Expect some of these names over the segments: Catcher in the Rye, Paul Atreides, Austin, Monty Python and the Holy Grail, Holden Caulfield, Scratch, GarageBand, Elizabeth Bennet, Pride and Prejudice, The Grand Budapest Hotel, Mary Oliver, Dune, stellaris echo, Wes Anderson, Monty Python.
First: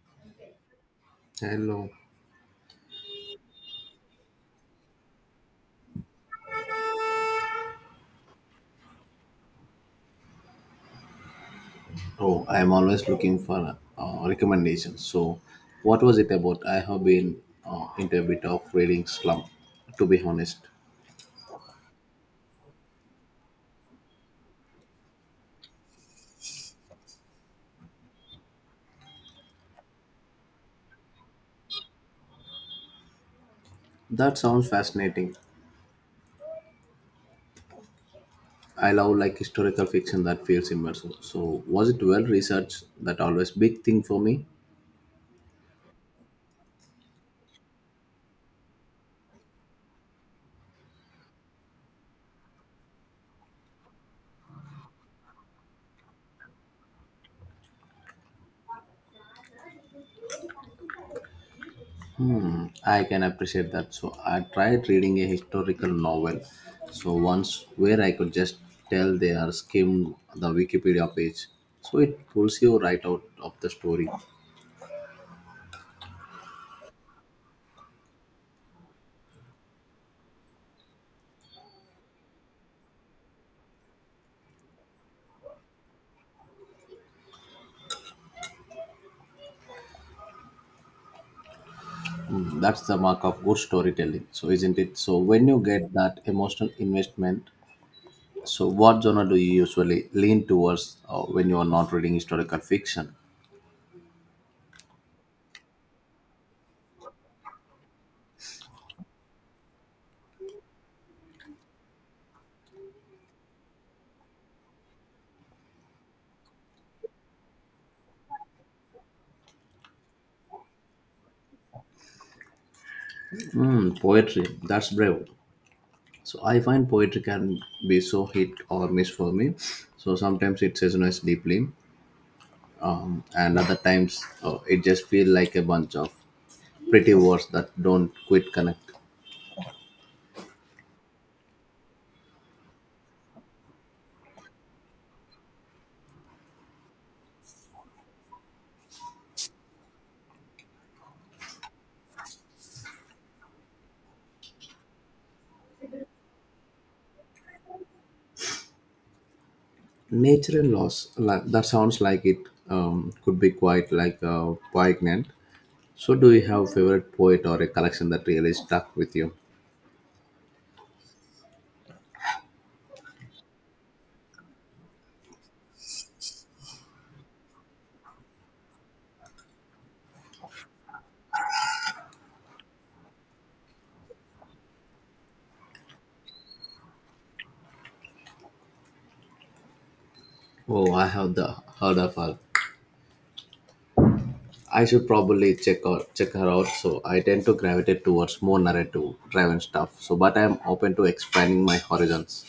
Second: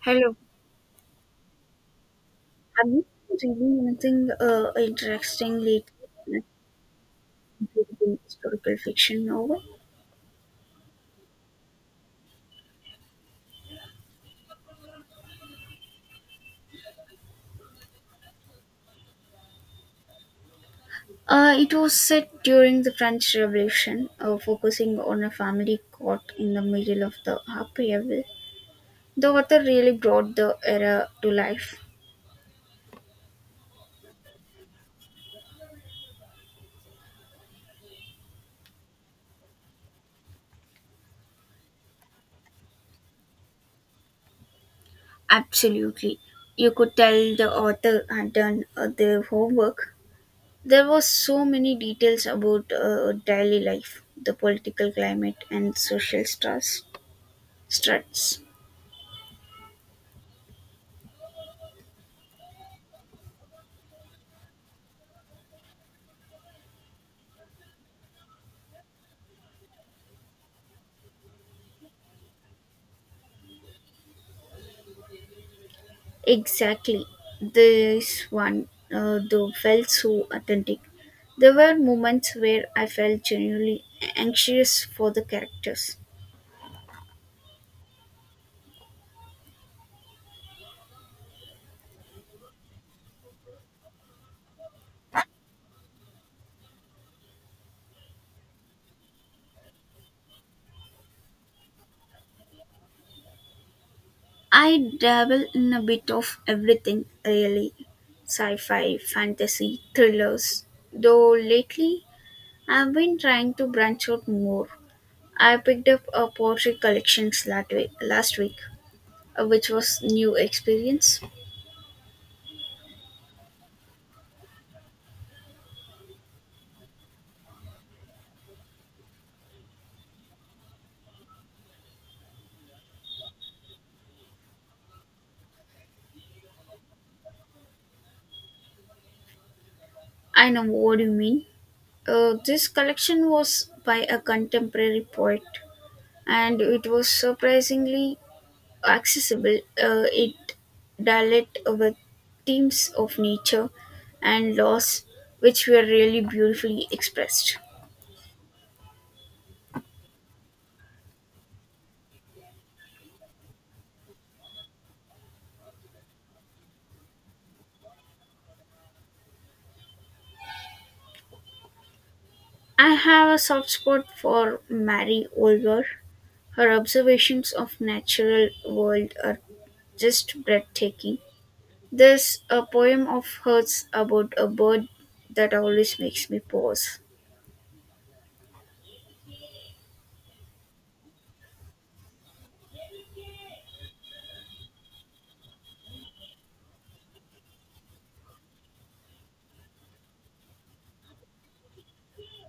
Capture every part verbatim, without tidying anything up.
Hello. Hello. Have you been reading anything uh, interesting lately, including historical fiction novel? Oh, I'm always looking for uh, recommendations. So, what was it about? I have been uh, into a bit of reading slump, to be honest. Uh, it was set during the French Revolution, uh, focusing on a family caught in the middle of the upheaval. The author really brought the era to life. That sounds fascinating. I love like historical fiction that feels immersive. So, was it well researched? That always big thing for me. Absolutely. You could tell the author had done uh, their homework. There was so many details about uh, daily life, the political climate, and social stress, struts. I can appreciate that. So, I tried reading a historical novel. So once where I could just tell they are skimmed the Wikipedia page. So it pulls you right out of the story. Exactly. This one, uh, though, felt so authentic. There were moments where I felt genuinely anxious for the characters. Mm, that's the mark of good storytelling. So, isn't it? So, when you get that emotional investment, so what genre do you usually lean towards uh, when you are not reading historical fiction? I dabble in a bit of everything, really sci fi, fantasy, thrillers. Though lately, I've been trying to branch out more. I picked up a poetry collection last week, last week uh, which was new experience. Mm, poetry. That's brave. So, I find poetry can be so hit or miss for me. So, sometimes it resonates deeply, um, and other times uh, it just feels like a bunch of pretty words that don't quite connect. I know what you mean. Uh, this collection was by a contemporary poet and it was surprisingly accessible. Uh, it dealt with themes of nature and loss, which were really beautifully expressed. Nature and loss. la- That sounds like it um, could be quite like uh, poignant. So, do you have a favorite poet or a collection that really stuck with you? I have a soft spot for Mary Oliver. Her observations of natural world are just breathtaking. There's a poem of hers about a bird that always makes me pause. Oh, I have the heard of her. I should probably check out check her out. So, I tend to gravitate towards more narrative driven stuff. So, but I am open to expanding my horizons.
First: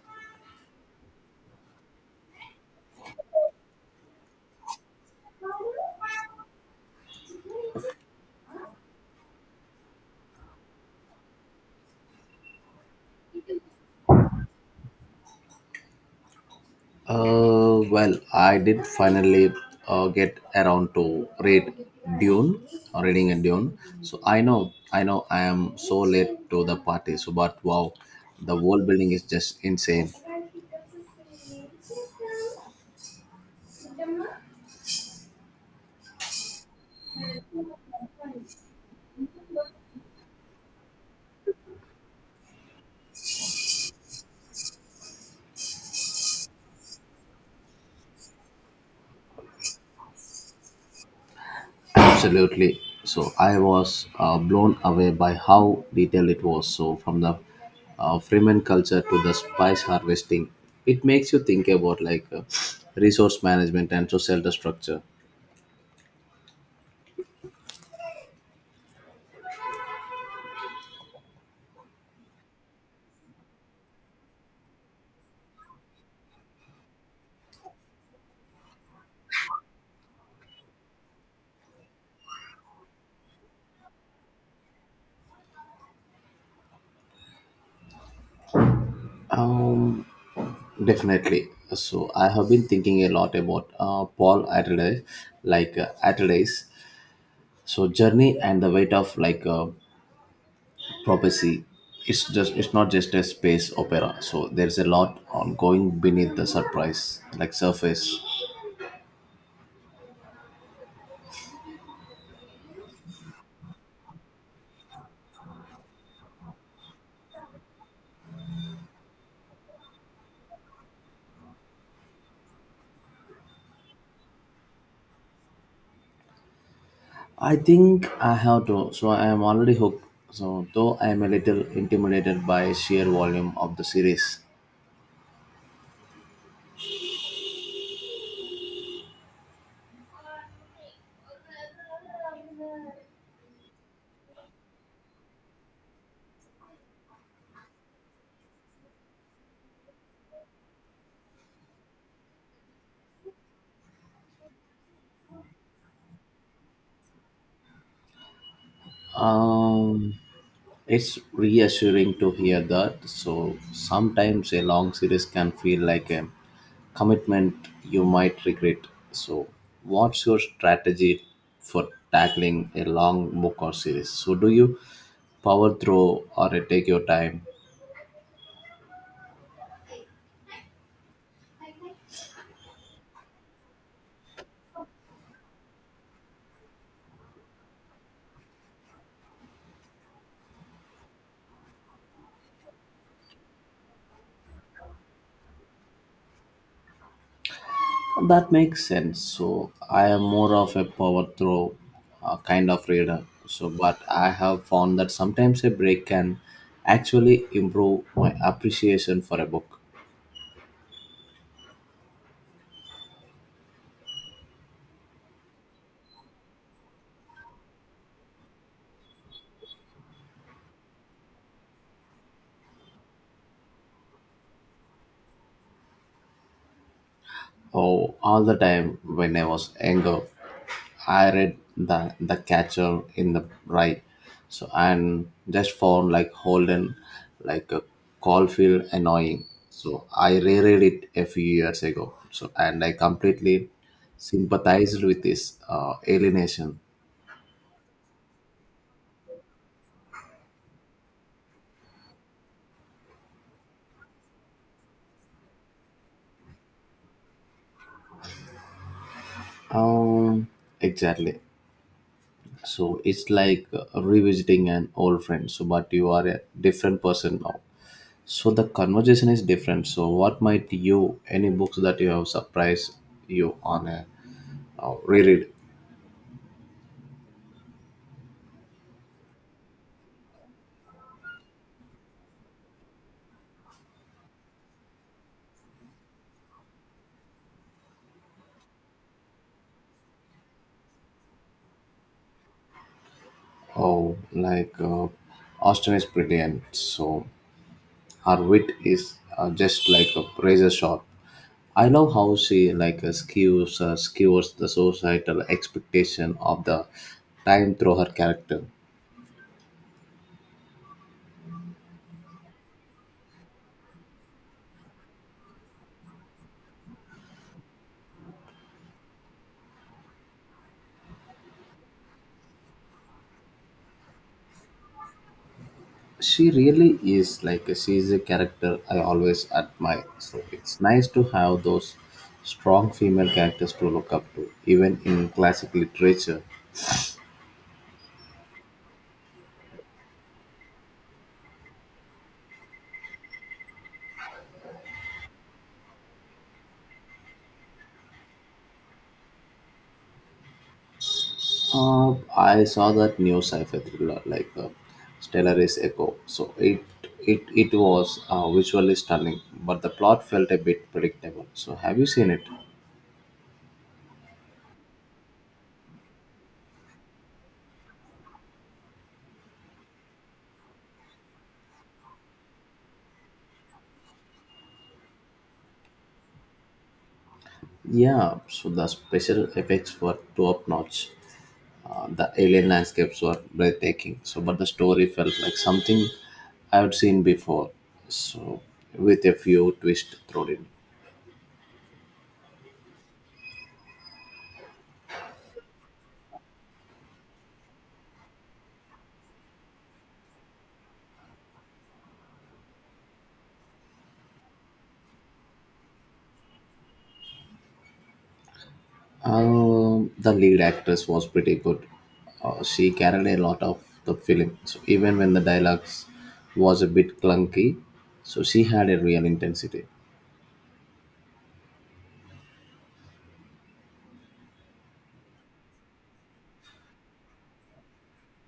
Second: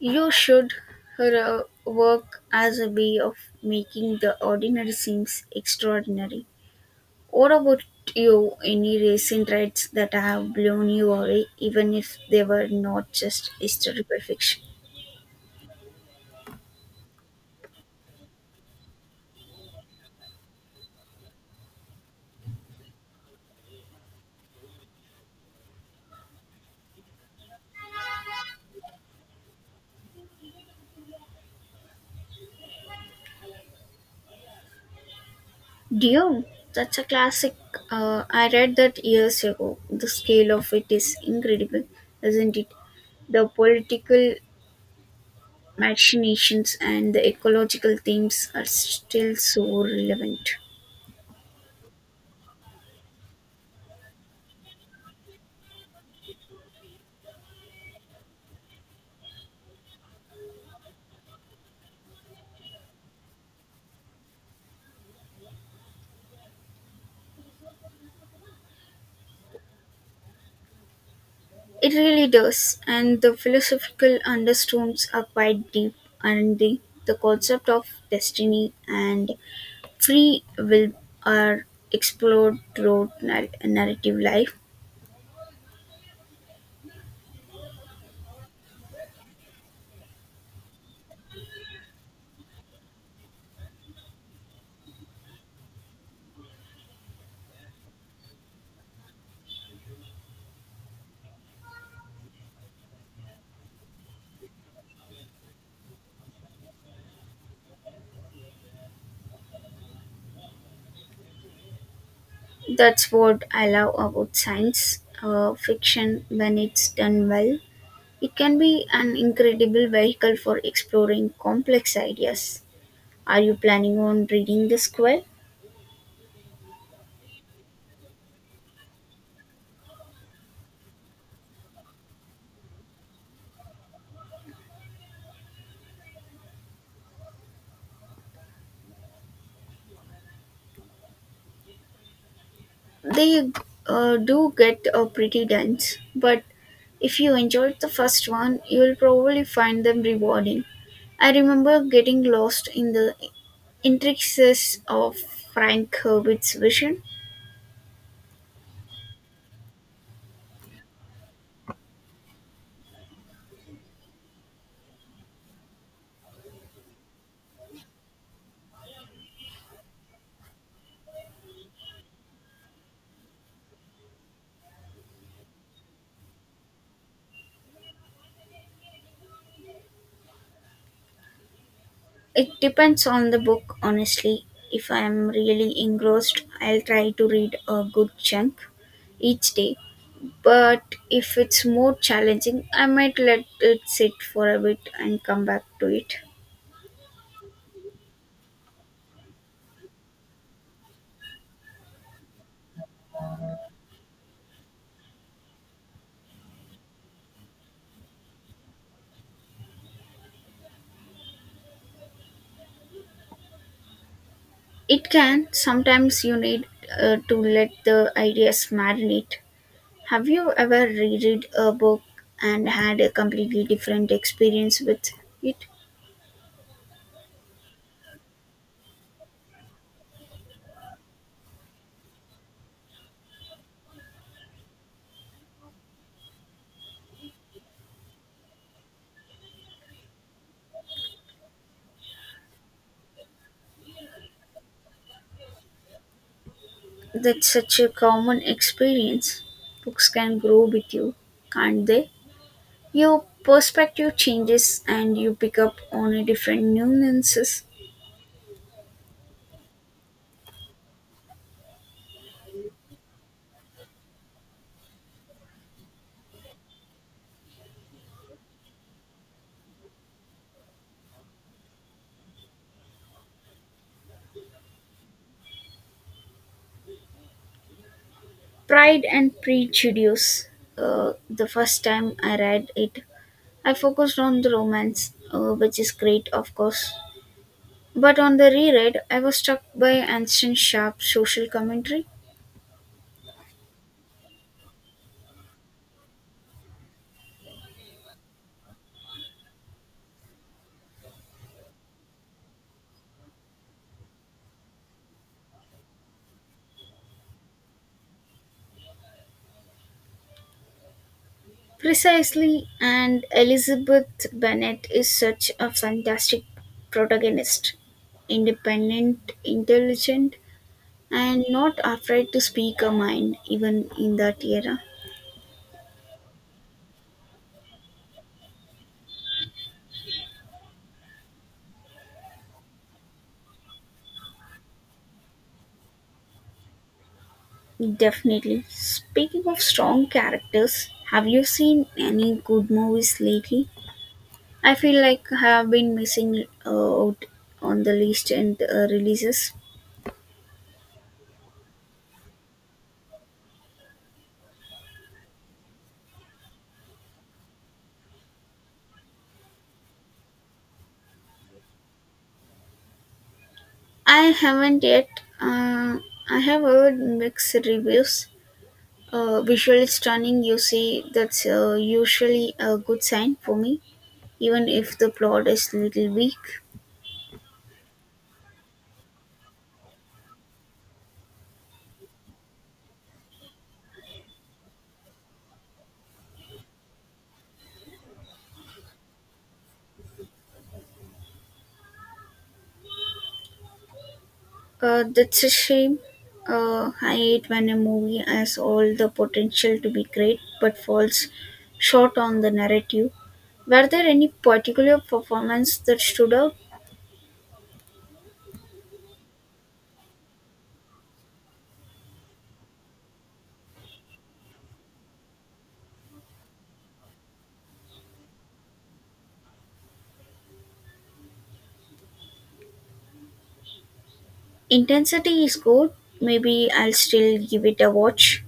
You should her uh, work as a way of making the ordinary seems extraordinary. What about you? Any recent rights that have blown you away, even if they were not just historical fiction? Uh, well, I did finally uh, get around to read Dune or reading a Dune. So I know, I know, I am so late to the party. So, but wow, the world building is just insane. Dune, that's a classic. Uh, I read that years ago. The scale of it is incredible, isn't it? The political machinations and the ecological themes are still so relevant. Absolutely. So I was uh, blown away by how detailed it was. So from the uh, Freeman culture to the spice harvesting, it makes you think about like uh, resource management and social structure. It really does, and the philosophical undertones are quite deep, and the, the concept of destiny and free will are explored throughout nar- narrative life. Um, Definitely. So I have been thinking a lot about uh, Paul Atreides, like uh, Atreides. So journey and the weight of like uh, prophecy, it's just it's not just a space opera, so there's a lot ongoing beneath the surprise like surface. That's what I love about science uh, fiction when it's done well. It can be an incredible vehicle for exploring complex ideas. Are you planning on reading the square? I think I have to, so I am already hooked, so though I am a little intimidated by sheer volume of the series. They uh, do get uh, pretty dense, but if you enjoyed the first one, you'll probably find them rewarding. I remember getting lost in the intricacies of Frank Herbert's vision. Um It's reassuring to hear that. So sometimes a long series can feel like a commitment you might regret. So, what's your strategy for tackling a long book or series? So, do you power through or you take your time? It depends on the book, honestly. If I am really engrossed, I'll try to read a good chunk each day. But if it's more challenging, I might let it sit for a bit and come back to it. That makes sense. So, I am more of a power through uh, kind of reader. So, but I have found that sometimes a break can actually improve my appreciation for a book. It can. Sometimes you need uh, to let the ideas marinate. Have you ever reread a book and had a completely different experience with it? Oh, all the time when I was younger, I read the the Catcher in the Rye, so and just found like Holden, like a Caulfield annoying. So I reread it a few years ago. So and I completely sympathized with this uh, alienation. That's such a common experience. Books can grow with you, can't they? Your perspective changes and you pick up on a different nuances. Um, exactly. So it's like uh, revisiting an old friend. So but you are a different person now. So the conversation is different. So what might you any books that you have surprised you on a uh, reread? Pride and Prejudice. Uh, the first time I read it, I focused on the romance, uh, which is great, of course. But on the reread, I was struck by Anston Sharpe's social commentary. Oh, like uh, Austin is brilliant. So her wit is uh, just like a razor sharp. I love how she like uh, skewers uh, skewers the societal expectation of the time through her character. Precisely, and Elizabeth Bennet is such a fantastic protagonist, independent, intelligent, and not afraid to speak her mind, even in that era. She really is, like she's a character I always admire, so it's nice to have those strong female characters to look up to, even in classic literature. Definitely. Speaking of strong characters, have you seen any good movies lately? I feel like I have been missing out on the list and uh, releases. uh, I saw that new sci-fi thriller like uh, stellaris echo, so it it it was uh, visually stunning, but the plot felt a bit predictable. So have you seen it? I haven't yet. Uh, I have heard mixed reviews. Uh, visually stunning, you see, that's uh, usually a good sign for me, even if the plot is little weak. Yeah, so the special effects were top notch. Uh, the alien landscapes were breathtaking. So, but the story felt like something I had seen before. So, with a few twists thrown in. Uh, that's a shame. Uh, I hate when a movie has all the potential to be great but falls short on the narrative. Were there any particular performance that stood out? Um, the lead actress was pretty good. Uh, she carried a lot of the film. So even when the dialogues was a bit clunky, so she had a real intensity. Intensity is good. Maybe I'll still give it a watch,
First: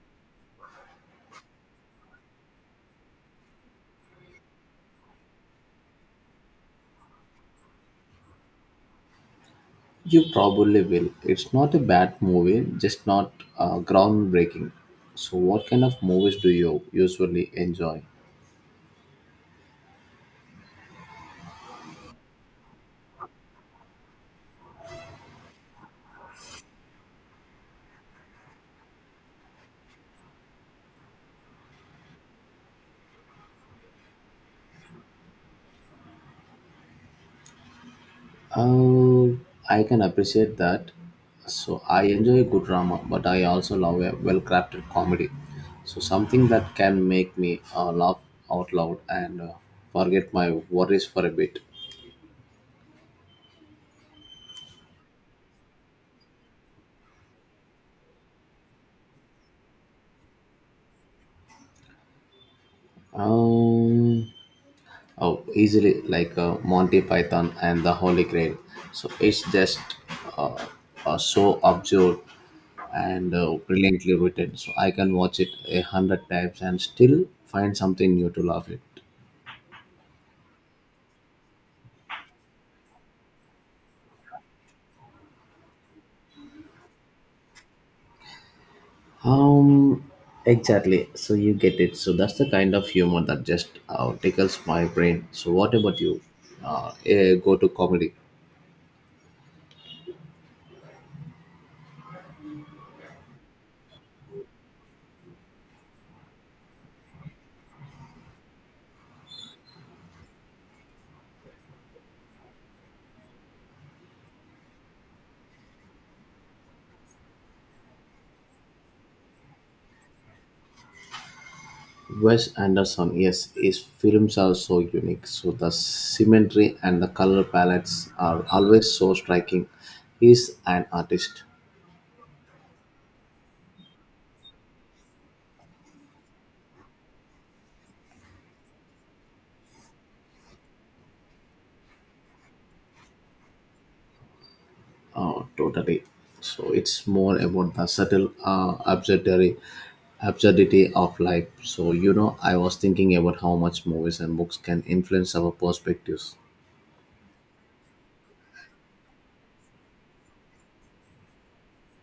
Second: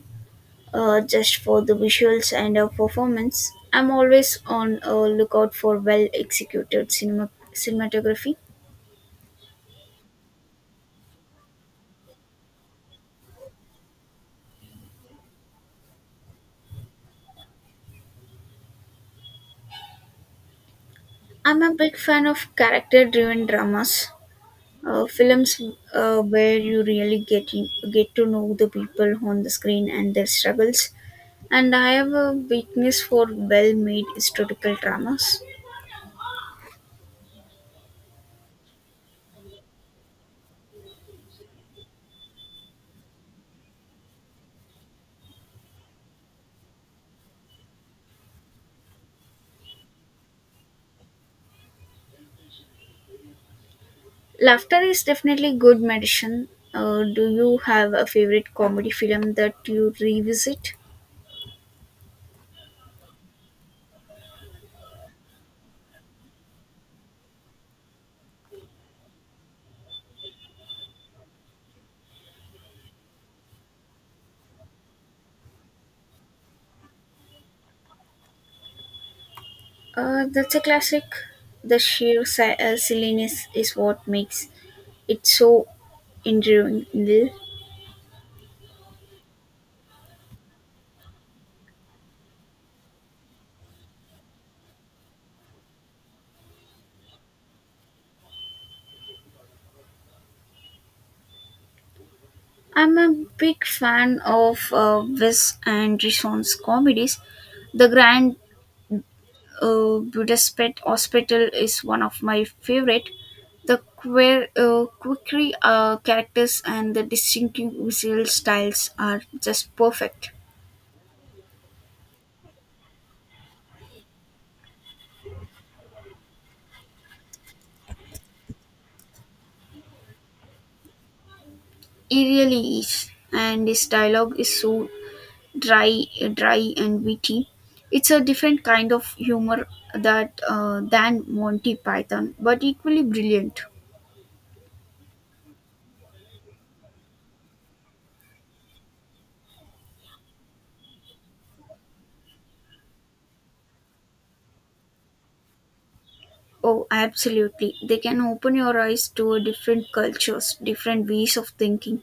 uh, just for the visuals and uh, performance. I'm always on a lookout for well executed cinema- cinematography. You probably will. It's not a bad movie, just not uh, groundbreaking. So what kind of movies do you usually enjoy? I'm a big fan of character driven dramas, uh, films uh, where you really get, in, get to know the people on the screen and their struggles. And I have a weakness for well made historical dramas. Uh, I can appreciate that. So I enjoy good drama, but I also love a well-crafted comedy. So something that can make me uh, laugh out loud and uh, forget my worries for a bit. Laughter is definitely good medicine. Uh, do you have a favorite comedy film that you revisit? Um, oh, Easily like uh, Monty Python and the Holy Grail. So it's just uh, uh, so absurd and uh, brilliantly written. So I can watch it a hundred times and still find something new to laugh at. Uh, that's a classic. The sheer si- uh, silliness is what makes it so enduring. Um, exactly. So you get it. So that's the kind of humor that just uh, tickles my brain. So what about you? Uh, eh, go to comedy. I'm a big fan of uh, Wes Anderson's comedies. The Grand uh, Budapest Hospital is one of my favorite. The queer, uh, quirky uh, characters and the distinctive visual styles are just perfect. Wes Anderson, yes, his films are so unique. So the symmetry and the color palettes are always so striking. He's an artist. He really is, and his dialogue is so dry, dry and witty. It's a different kind of humor that uh, than Monty Python, but equally brilliant. Oh, totally. So it's more about the subtle uh, absurdity, absurdity of life. So you know, I was thinking about how much movies and books can influence our perspectives. Oh, absolutely! They can open your eyes to a different cultures, different ways of thinking,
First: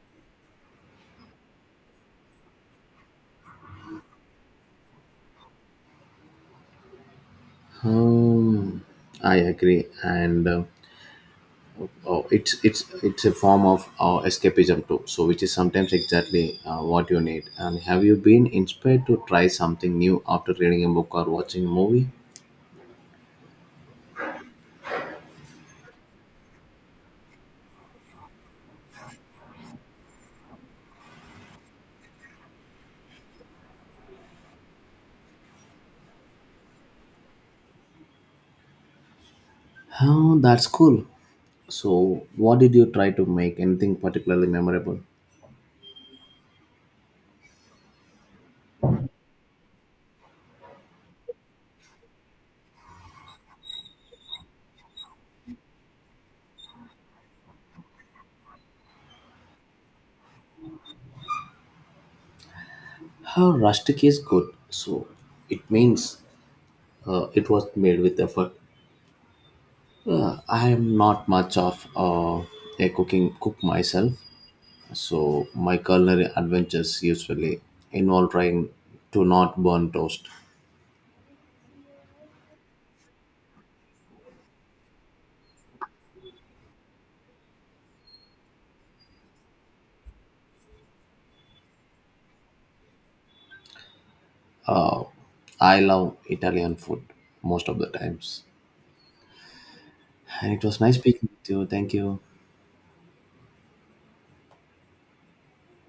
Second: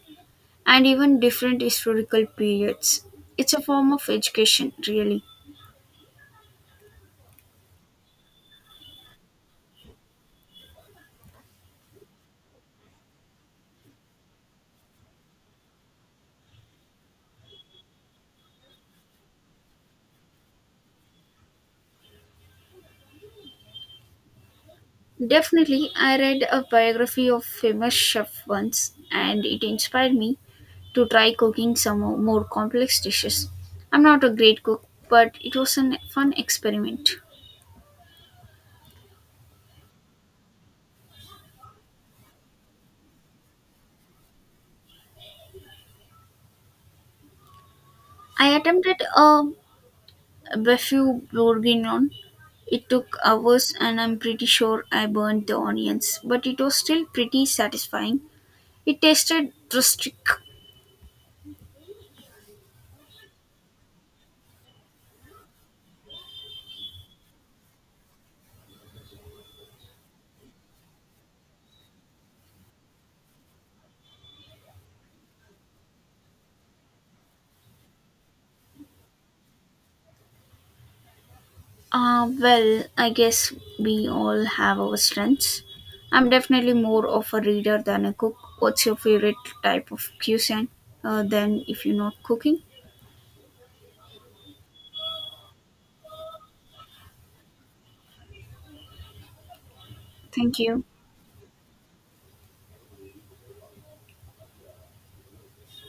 and even different historical periods. It's a form of education, really. Um, I agree, and uh, oh, it's it's it's a form of uh, escapism too. So which is sometimes exactly uh, what you need. And have you been inspired to try something new after reading a book or watching a movie? Definitely, I read a biography of famous chef once, and it inspired me to try cooking some mo- more complex dishes. I'm not a great cook, but it was a fun experiment. Oh, that's cool. So, what did you try to make? Anything particularly memorable? I attempted a befu bourguignon. It took hours, and I'm pretty sure I burned the onions, but it was still pretty satisfying. It tasted rustic. How rustic is good, so it means uh, it was made with effort. Uh, I am not much of uh, a cooking cook myself, so my culinary adventures usually involve trying to not burn toast. Uh, well, I guess we all have our strengths. I'm definitely more of a reader than a cook. What's your favorite type of cuisine? Uh, then, if you're not cooking, Uh, I love Italian food most of the times, and thank it was you. nice speaking to you. Thank you.